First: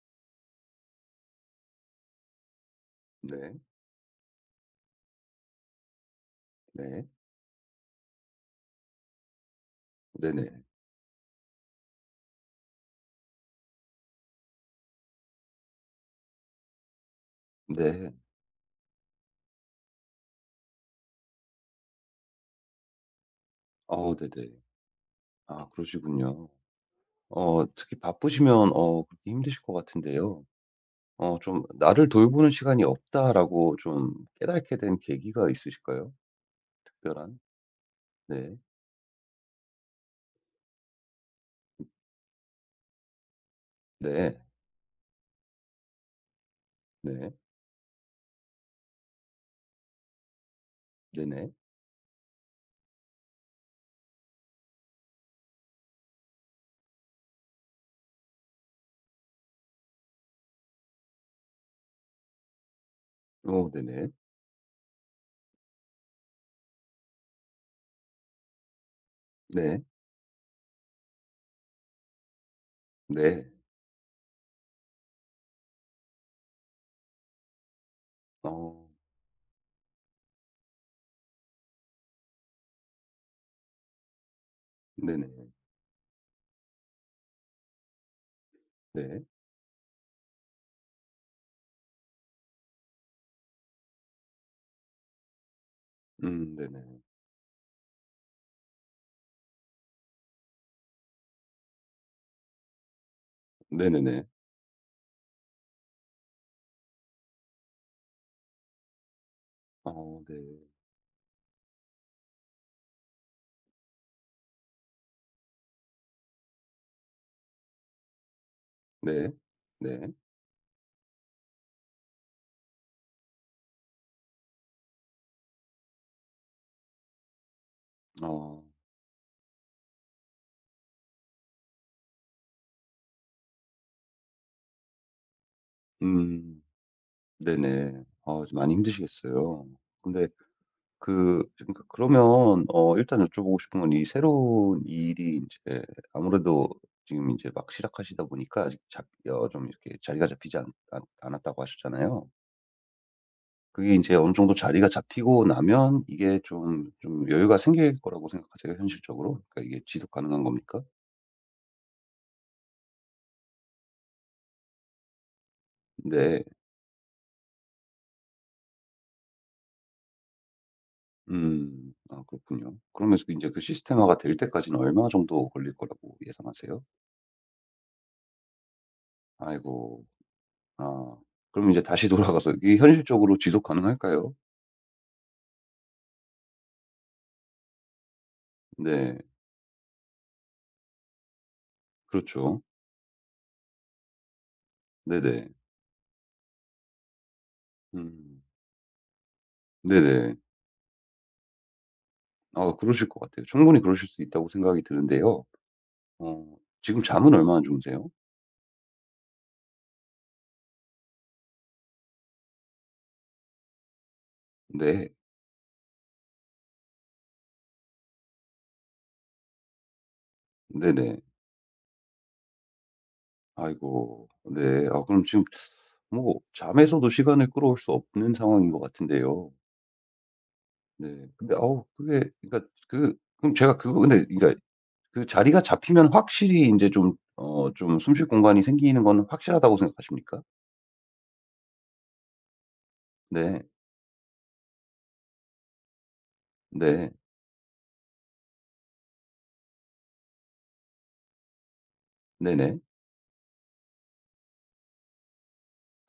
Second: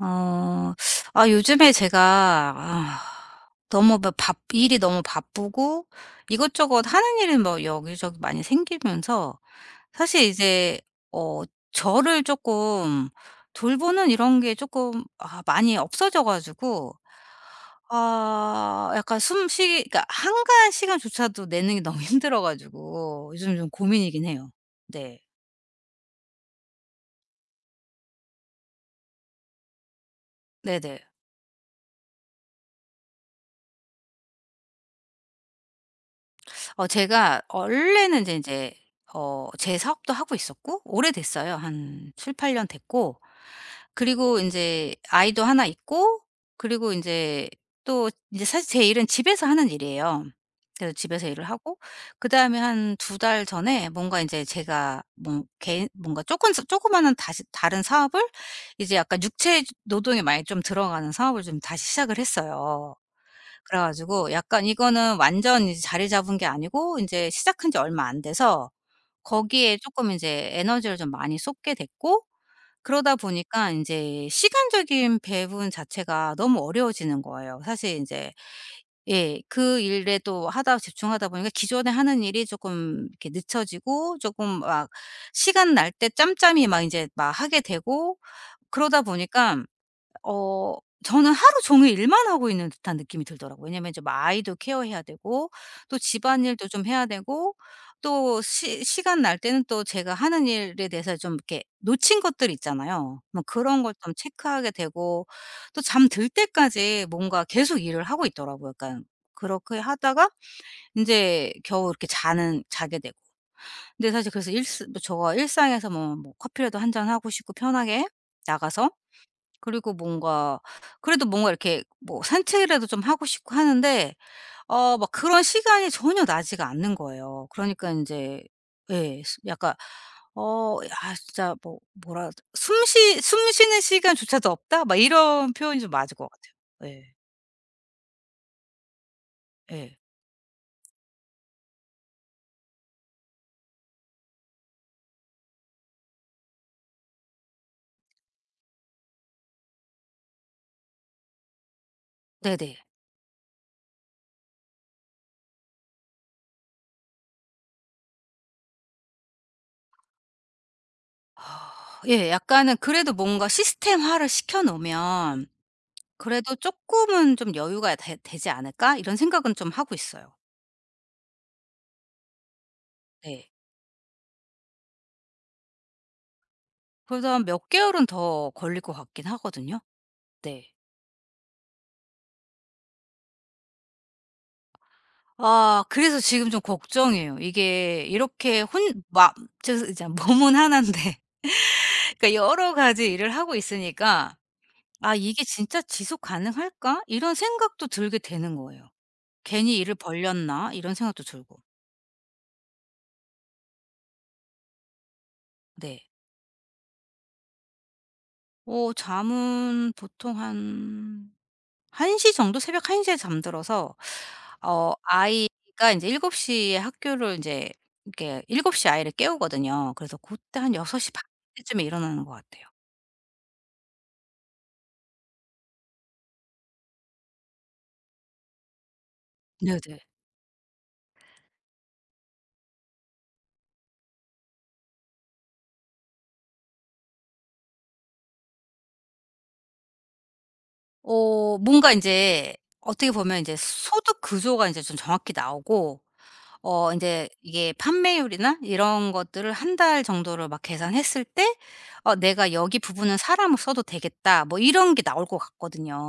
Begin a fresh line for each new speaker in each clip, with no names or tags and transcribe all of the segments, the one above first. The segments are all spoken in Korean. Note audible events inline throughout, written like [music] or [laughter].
어. 요즘에 제가
네.
너무 막 바 일이 너무 바쁘고, 이것저것
네.
하는 일이 뭐 여기저기 많이 생기면서 사실
네네.
이제 어 저를 조금 돌보는 이런 게 조금 많이 없어져 가지고,
네.
약간 숨쉬기, 그러니까 한가한 시간조차도 내는 게 너무 [laughs] 힘들어 가지고 요즘 좀
어
고민이긴
네네.
해요. 네.
아 그러시군요. 어 특히 바쁘시면 어 그렇게 힘드실 것 같은데요.
네네.
어 좀 '나를 돌보는 시간이 없다.'라고 좀 깨닫게 된 계기가 있으실까요? 특별한?
제가 원래는 이제
네.
제어 제 사업도 하고 있었고, 오래됐어요. 한 7-8년 됐고,
네.
그리고 이제 아이도 하나 있고, 그리고 이
네.
제 또 이제 사실 제 일은 집에서 하는 일이에요. 그래서 집에서 일을
네네.
하고, 그다음에 한 2달 전에 뭔가 이제 제가 뭐 개인 뭔가 조금 조그마한 다시 다른 사업을, 이제 약간 육체 노동이 많이 좀 들어가는 사업을 좀 다시 시작을 했어요.
오
그래
네네.
가지고 약간 이거는 완전 이제 자리 잡은 게 아니고, 인제 시작한 지 얼마 안 돼서 거기에
네.
쪼끔 인제 에너지를 좀 많이 쏟게 됐고, 그러다
네.
보니까 인제 시간적인 배분 자체가 너무 어려워지는 거예요. 사실 인제
어
예, 그 일에 또 하다 집중하다 보니까 기존에 하는 일이 쪼끔 이렇게 늦춰지고, 쪼끔 막
네네.
시간 날 때 짬짬이 막 인제 막 하게 되고, 그러다
네.
보니까 어 저는 하루 종일 일만 하고 있는 듯한 느낌이 들더라고요. 왜냐면 이제 막 아이도 케어해야 되고, 또 집안일도 좀
네네.
해야 되고, 또 시 시간 날 때는 또 제가 하는 일에 대해서 좀 이렇게 놓친 것들 있잖아요. 뭐 그런 걸 좀
네네네.
체크하게 되고, 또 잠 들 때까지 뭔가 계속 일을 하고 있더라고요. 그러니까 그렇게
어
하다가
네.
인제 겨우 이렇게 자는 자게 되고. 근데 사실 그래서 일스 뭐 저 일상에서 뭐 커피라도 1잔 하고 싶고, 편하게 나가서,
네.
그리고
네.
뭔가, 그래도 뭔가 이렇게 뭐 산책이라도 좀 하고 싶고 하는데, 막 그런 시간이 전혀 나지가 않는 거예요. 그러니까 인제
어.
예 스 약간, 진짜 뭐 뭐라 "숨쉬 숨 쉬는 시간조차도 없다?" 막 이런 표현이 좀 맞을 것
음.
같아요. 예.
네네. 아 좀 많이 힘드시겠어요.
예.
근데 그 그러니까 그러면 어 일단 여쭤보고 싶은 건 이 새로운 일이 이제 아무래도 지금 이제 막 시작하시다 보니까 아직 잡 어 좀 이렇게 자리가 잡히지 않 않 않았다고 하셨잖아요.
네네.
그게 이제 어느 정도 자리가 잡히고 나면 이게 좀 여유가 생길 거라고 생각하세요, 현실적으로? 그러니까 이게 지속 가능한 겁니까?
아, 예, 약간은 그래도 뭔가 시스템화를 시켜 놓으면,
네.
그래도 '쪼끔은 좀 여유가 되 되지 않을까?' 이런 생각은 좀 하고 있어요.
음. 아 그렇군요. 그러면서 이제
네.
그 시스템화가 될 때까지는 얼마 정도 걸릴 거라고 예상하세요?
그래서 한 몇 개월은 더 걸릴 것 같긴 하거든요.
아이고.
네.
아. 그럼 이제 다시 돌아가서 이게 현실적으로 지속 가능할까요?
아, 그래서 지금 좀 걱정이에요. 이게 이렇게 혼
네.
막 저 이제 몸은 하나인데 [laughs] 그러니까
그렇죠.
여러 가지 일을 하고 있으니까, '아, 이게
네네.
진짜 지속 가능할까?' 이런 생각도 들게
음.
되는 거예요. '괜히 일을
네네.
벌렸나?' 이런 생각도 들고.
아 그러실 것 같아요. 충분히 그러실 수 있다고 생각이 드는데요.
네.
어 지금 잠은 얼마나 주무세요?
잠은 보통 한 1시 정도, 새벽 1 시에 잠들어서,
네.
아이가 인제 7 시에 학교를 인제, 이렇게 7 시에 아이를 깨우거든요. 그래서 고때 한6시
네네.
반 때쯤에 일어나는 것 같아요.
아이고. 네. 아 그럼 지금 뭐 잠에서도 시간을 끌어올 수 없는 상황인 것 같은데요.
네네.
네. 근데 아우 그게 그러니까 그 그럼 제가 그거 근데 그러니까 그 자리가 잡히면 확실히 인제 좀 어 좀 숨쉴 공간이 생기는 건 확실하다고 생각하십니까?
뭔가 인제, 어떻게 보면 인제
네.
소득 구조가 인제 좀 정확히 나오고,
네.
인제 이게 판매율이나 이런 것들을 1달 정도를 막 계산했을 때, '어, 내가
네네.
여기 부분은 사람을 써도 되겠다.' 뭐 이런 게 나올 것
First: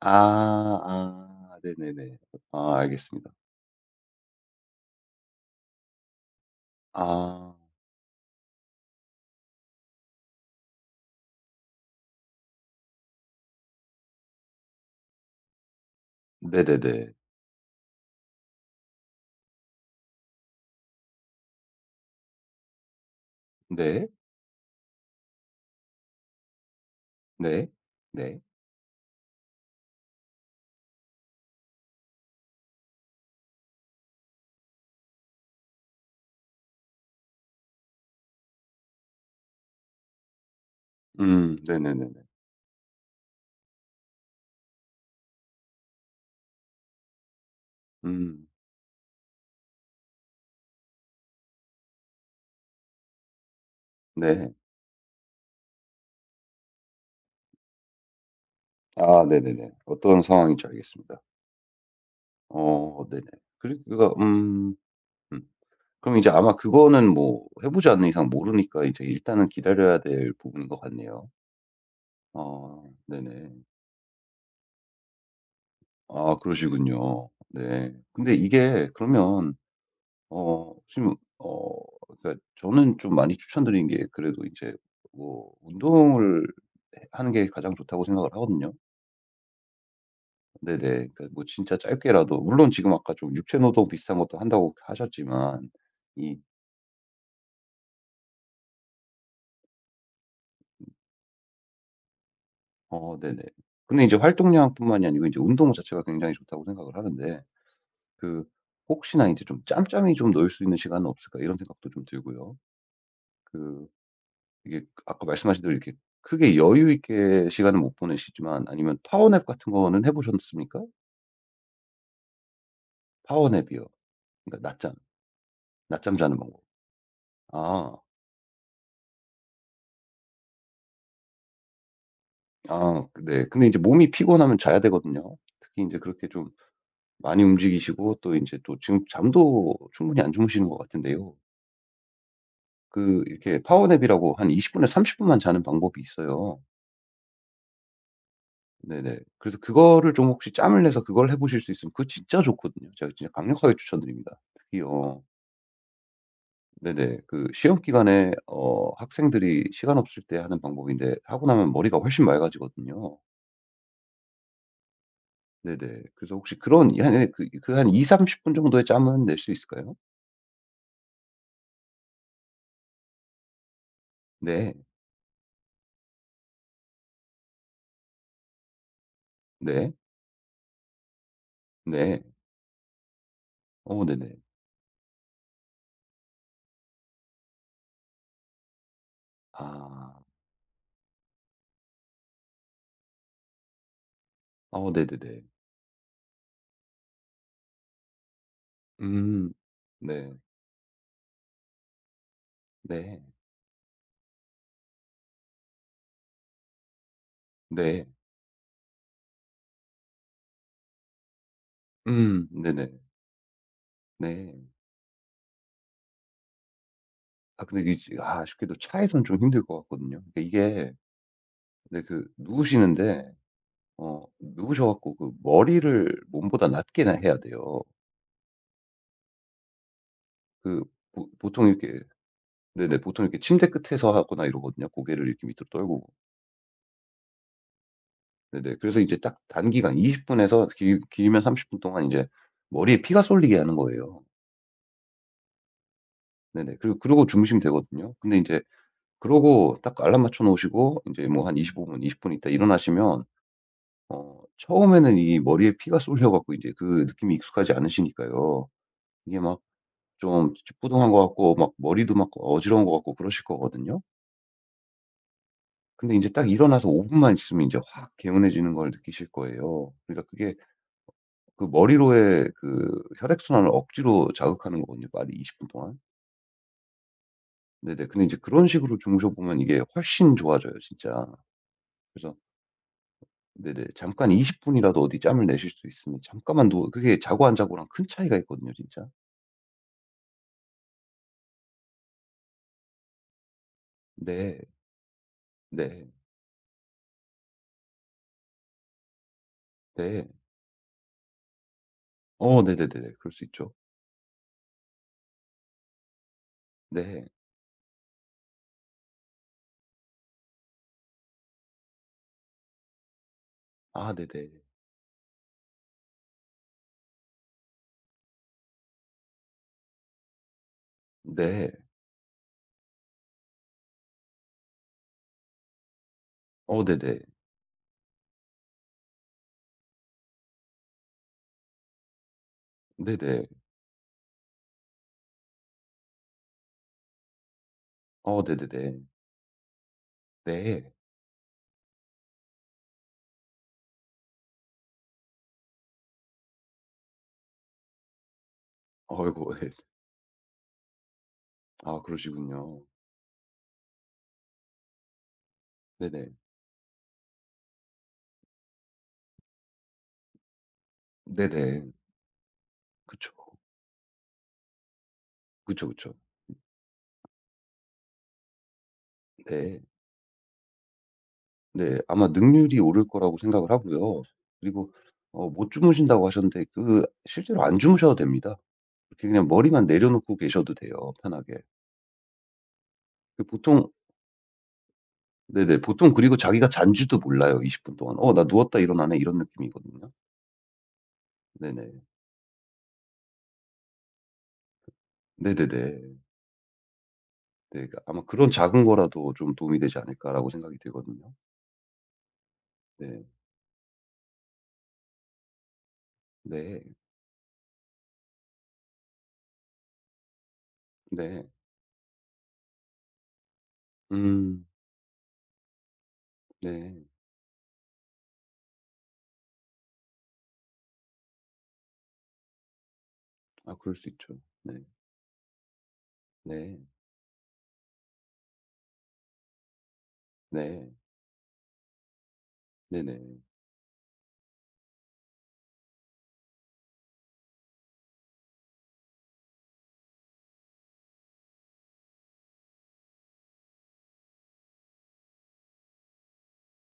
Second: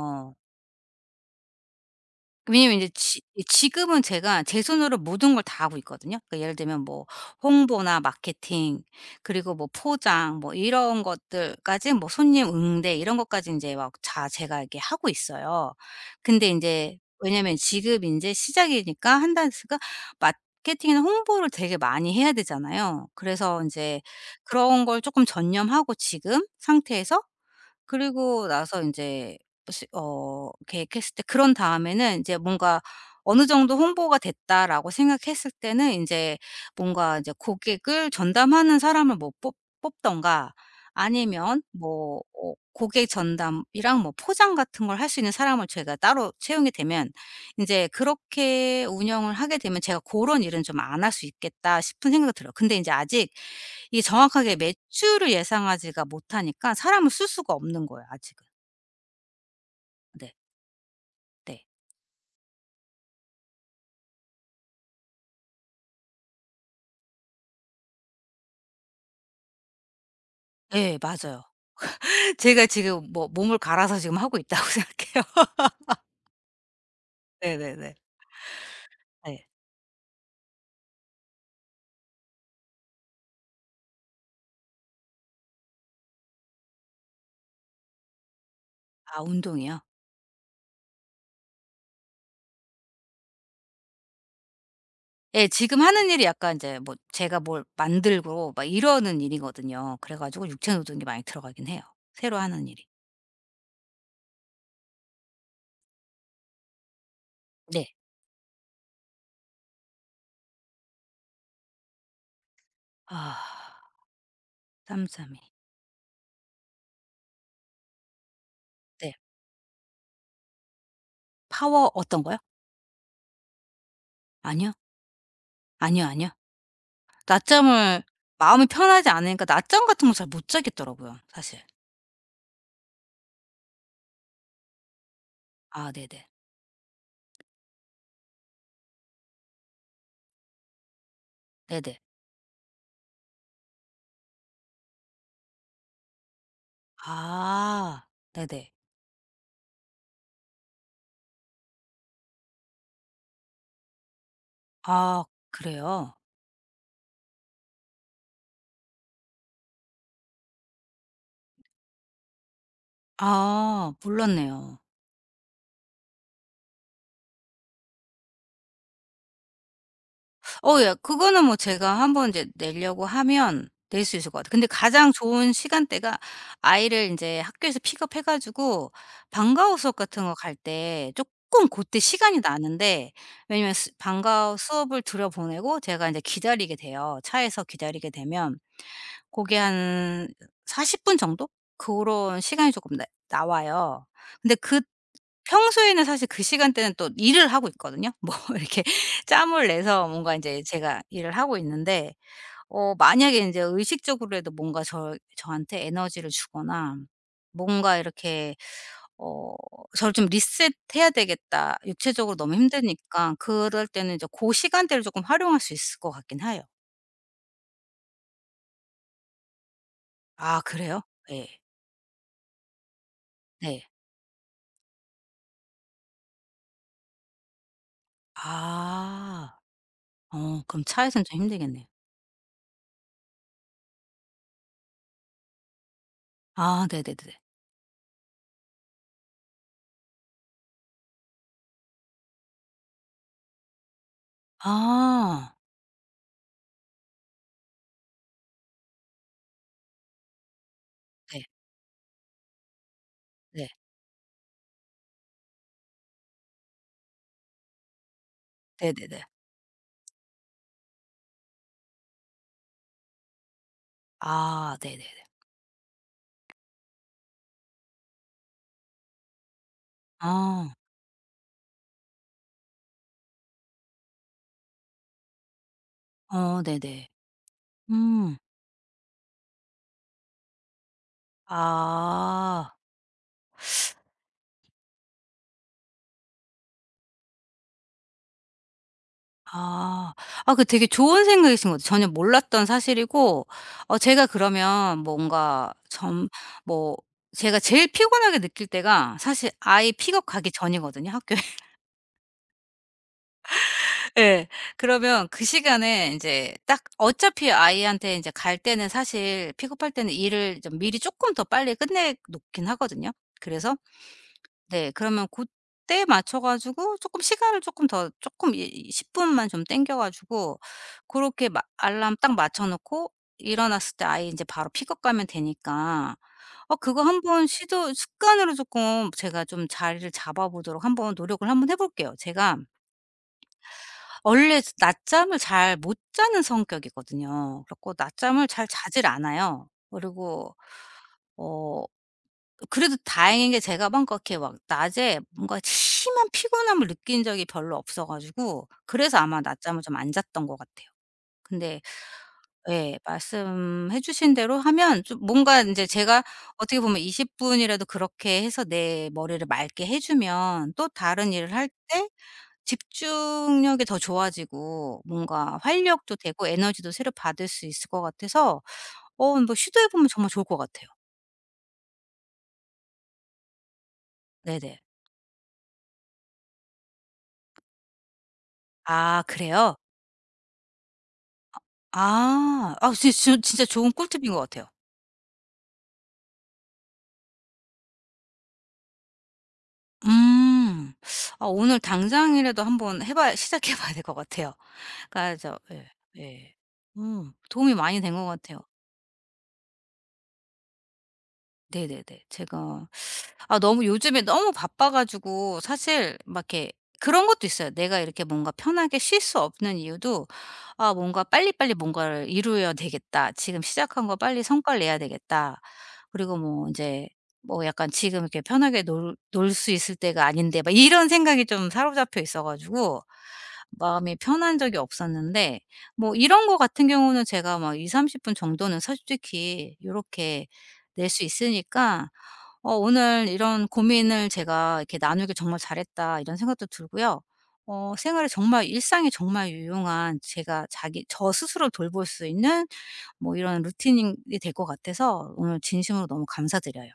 아. 아 네네네. 아
왜냐면 이제 지
알겠습니다.
지금은 제가 제 손으로 모든 걸 다 하고 있거든요. 그러니까 예를 들면 뭐,
아
홍보나 마케팅, 그리고 뭐 포장, 뭐 이런 것들까지, 뭐 손님 응대 이런 것까지 이제 막 다 제가 이렇게 하고 있어요. 근데 이제
네네네.
왜냐면 지금 이제 시작이니까 한다스가 마케팅이나 홍보를 되게 많이 해야 되잖아요. 그래서 이제
네.
그런 걸 조금 전념하고 지금 상태에서,
네. 네.
그리고 나서 인제 시 어 계획했을 때, 그런 다음에는 이제 뭔가 어느 정도 '홍보가 됐다.'라고 생각했을 때는 인제, 뭔가 이제 고객을 전담하는 사람을 뭐 뽑 뽑든가, 아니면
네네네네.
뭐 고객 전담이랑 뭐 포장 같은 걸 할 수 있는 사람을 제가 따로 채용이 되면, 인제
음
그렇게 운영을 하게 되면 제가 '고런 일은 좀 안 할 수 있겠다.' 싶은 생각이 들어요. 근데 인제 아직 이게
네.
정확하게 매출을 예상하지가 못하니까 사람을 쓸 수가 없는 거예요, 아직은.
아 네네네. 어떤
네.
상황인지 알겠습니다.
네.
어 네네. 그러니까 음. 그럼 이제 아마 그거는 뭐 해 보지 않는 이상 모르니까 이제 일단은 기다려야 될 부분인 것
예,
같네요.
맞아요. [laughs] 제가
어
지금 뭐
네네.
몸을 갈아서 지금 하고 있다고 생각해요. [laughs]
아 그러시군요. 네.
네네네.
근데 이게
네.
그러면 어 지금 어 그러니까 저는 좀 많이 추천드리는 게 그래도 이제 뭐 운동을 해 하는 게 가장 좋다고 생각을 하거든요.
아, 운동이요?
네네. 그러니까 뭐 진짜 짧게라도 물론 지금 아까 좀 육체 노동 비슷한 것도 한다고
예,
하셨지만
지금 하는 일이
이
약간 이제 뭐 제가 뭘 만들고 막 이러는 일이거든요. 그래 가지고 육체 노동이 많이 들어가긴 해요, 새로 하는 일이.
어 네네. 근데 이제 활동량뿐만이 아니고 이제 운동 자체가 굉장히 좋다고 생각을 하는데
네.
그 혹시나 이제 좀 '짬짬이 좀 넣을 수 있는 시간은 없을까?' 이런 생각도 좀 들고요. 그
아,
이게 아까
짬짬이.
말씀하신 대로 이렇게 크게 여유 있게 시간을 못 보내시지만 아니면
네.
파워 냅 같은 거는 해 보셨습니까?
파워 어떤 거요?
파워 냅이요. 그러니까
아니요.
낮잠.
아니요,
낮잠
아니요.
자는 방법. 아.
낮잠을, 마음이 편하지 않으니까 낮잠 같은 거 잘 못 자겠더라고요 사실.
아 네. 근데 이제 몸이 피곤하면 자야 되거든요. 특히 이
아,
제
네네.
그렇게 좀 많이 움직이시고 또 이제 또 지금 잠도 충분히 안 주무시는 것 같은데요.
네네.
그 이렇게 파워 냅이라고 한 20 분에서 30 분만 자는 방법이 있어요.
아, 네네.
네네. 그래서 그거를 좀 혹시 짬을 내서 그걸 해 보실 수 있으면 그거 진짜 좋거든요. 제가 진짜 강력하게 추천드립니다. 특히요.
아, 그래요?
네네. 그 시험 기간에 어 학생들이 시간 없을 때 하는 방법인데 하고 나면 머리가 훨씬 맑아지거든요.
아, 몰랐네요.
네네. 그래서 혹시 그런 이한 예, 그그 한2삼3 0분 정도의 짬은 낼 수 있을까요?
예, 그거는 뭐 제가 한번 이제 내려고 하면 낼 수 있을 것 같아요. 근데
네.
가장 좋은 시간대가, 아이를 인제 학교에서 픽업해 가지고 방과후
네.
수업 같은 거 갈 때 쪼끔 고때
네.
시간이 나는데, 왜냐면 스
어 네네.
방과후 수업을 들여보내고 제가 인제 기다리게 돼요. 차에서 기다리게 되면 고게
아.
한 40분 정도? 그런 시간이 조금 나 나와요. 근데 그
어 네네네.
평소에는 사실 그 시간대는 또 일을 하고 있거든요. 뭐 [laughs] 이렇게
음.
짬을 내서
네.
뭔가 이제 제가 일을 하고 있는데,
네.
만약에 이제 의식적으로라도 뭔가 저한테 에너지를 주거나, 뭔가
네.
이렇게 어 '저를 좀 리셋해야 되겠다. 육체적으로
음.
너무
네네.
힘드니까.' 그럴 때는 이제 그
네.
시간대를 조금 활용할 수 있을 것 같긴 해요.
아 근데 이게 지- 아 아쉽게도 차에선 좀 힘들 것 같거든요. 그러니까
아. 아,
이게
그래요? 네.
근데 그 누우시는데
네.
어 누우셔 갖고 그 머리를 몸보다 낮게나 해야 돼요.
아.
그
그럼 차에서는
보
좀
보통
힘들겠네요.
이렇게 네네 보통 이렇게 침대 끝에서 하거나 이러거든요. 고개를 이렇게 밑으로 떨구고.
아, 네네네.
네네. 그래서 이제 딱 단기간 20 분에서 길 길면 30분 동안 이제 머리에 피가 쏠리게 하는 거예요.
아.
네네. 그리고 그러고 주무시면 되거든요. 근데 이제 그러고 딱 알람 맞춰 놓으시고 이제
네.
뭐 한 25 분, 20분 있다 일어나시면
네.
어 처음에는 이 머리에 피가 쏠려 갖고 이제 그 느낌이 익숙하지 않으시니까요.
네네네.
이게 막 좀 찌뿌둥한 것 같고 막 머리도 막 어지러운 것 같고 그러실 거거든요.
아, 네네네.
근데 인제 딱 일어나서 5 분만 있으면 인제 확 개운해지는 걸 느끼실 거예요. 그러니까 그게
아.
그 머리로의 그 혈액순환을 억지로 자극하는 거거든요, 말이 20분 동안.
어, 네네.
네네. 근데 인제
음.
그런 식으로 주무셔 보면 이게 훨씬 좋아져요, 진짜. 그래서
아.
네네. 잠깐 20 분이라도 어디 짬을 내실 수 있으면 잠깐만 누워 그게 자고 안 자고랑 큰 차이가 있거든요, 진짜.
아. 아, 그 되게 좋은 생각이신 것 같아요. 전혀 몰랐던 사실이고, 제가
네.
그러면 뭔가
네.
좀, 뭐 제가 제일 피곤하게 느낄 때가 사실 아이 픽업
네.
가기 전이거든요, 학교.
어 네네네네. 그럴 수 있죠.
예. 그러면 그 시간에 인제 딱
네.
어차피 아이한테 인제 갈 때는, 사실 픽업할 때는 일을 좀 미리 쪼끔 더 빨리 끝내 놓긴 하거든요. 그래서
아 네네.
네, 그러면 고때에 맞춰 가지고 쪼끔 시간을 쪼끔 더 쪼끔 이 10 분만 좀 당겨 가지고 고렇게 마
네.
알람 딱 맞춰 놓고, 일어났을 때 아이 인제 바로 픽업 가면 되니까,
어
그거
네네.
한번 시도 습관으로 쪼끔 제가 좀 자리를 잡아 보도록 한번 노력을 한번 해 볼게요. 제가
네네.
원래 낮잠을 잘 못 자는 성격이거든요. 그래갖고
어
낮잠을 잘
네네네.
자질 않아요. 그리고
네.
어 그래도 다행인 게 제가 막 그렇게 막 낮에 뭔가 심한 피곤함을 느낀 적이 별로 없어 가지고, 그래서 아마
어이고 예.
낮잠을 좀 안 잤던 것 같아요. 근데
아 그러시군요.
예, 말씀해 주신 대로 하면 좀 뭔가 인제 제가,
네네.
어떻게 보면 20 분이라도 그렇게 해서 내 머리를 맑게 해 주면 또 다른 일을 할
네네.
때
그쵸.
집중력이 더 좋아지고, 뭔가
그쵸, 그쵸.
활력도 되고 에너지도 새로 받을 수 있을 것 같아서 뭐
네.
시도해 보면 정말 좋을 것 같아요.
네. 아마 능률이 오를 거라고 생각을 하고요.
네네.
그리고 어 못 주무신다고 하셨는데 그 실제로 안 주무셔도 됩니다.
아,
이렇게 그냥
그래요?
머리만 내려놓고 계셔도 돼요, 편하게.
아. 아, 진 진
그
진짜
보통
좋은 꿀팁인 것 같아요.
네네. 보통 그리고 자기가 잔지도 몰라요, 20분 동안. '어 나 누웠다 일어나네.' 이런 느낌이거든요.
음. 아, 오늘
네네.
당장이라도 한번 해 봐야, 시작해 봐야 될 것 같아요. 그러니까 저
네네네.
예.
네.
예. 음. 도움이
그러니까
많이 된
아마
것
'그런
같아요.
작은 거라도 좀 도움이 되지 않을까.'라고 생각이 들거든요.
네네네. 제가
네.
아, 너무 요즘에 너무 바빠 가지고 사실 막 이렇게,
네.
그런 것도 있어요. 내가 이렇게 뭔가 편하게 쉴 수 없는 이유도, '아, 뭔가
네.
빨리빨리 뭔가를 이루어야 되겠다. 지금 시작한 거 빨리
음.
성과를 내야 되겠다.' 그리고 뭐
네.
인제 뭐 약간 '지금 이렇게 편하게 놀 수 있을 때가 아닌데.' 막 이런 생각이 좀 사로잡혀 있어 가지고
아 그럴 수
마음이
있죠.
편한
네.
적이 없었는데, 뭐 이런 거
네.
같은 경우는 제가 막 20-30분 정도는 솔직히 이렇게
네.
낼 수 있으니까, 오늘
네네.
이런 고민을 제가 이렇게 나누길 정말 잘했다, 이런 생각도 들고요. 생활에 정말, 일상에 정말 유용한, 제가 자기 저 스스로 돌볼 수 있는 뭐 이런 루틴이 될 것 같아서, 오늘 진심으로 너무 감사드려요.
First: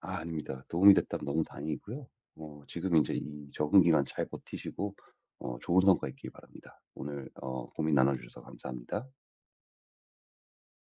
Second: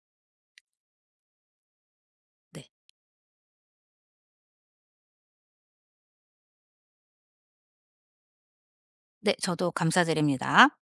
아 아닙니다. 도움이 됐다면 너무 다행이고요. 어
네.
지금 이제 이 적응 기간 잘 버티시고 어 좋은 성과 있길 바랍니다. 오늘 어 고민 나눠 주셔서 감사합니다.
네, 저도 감사드립니다.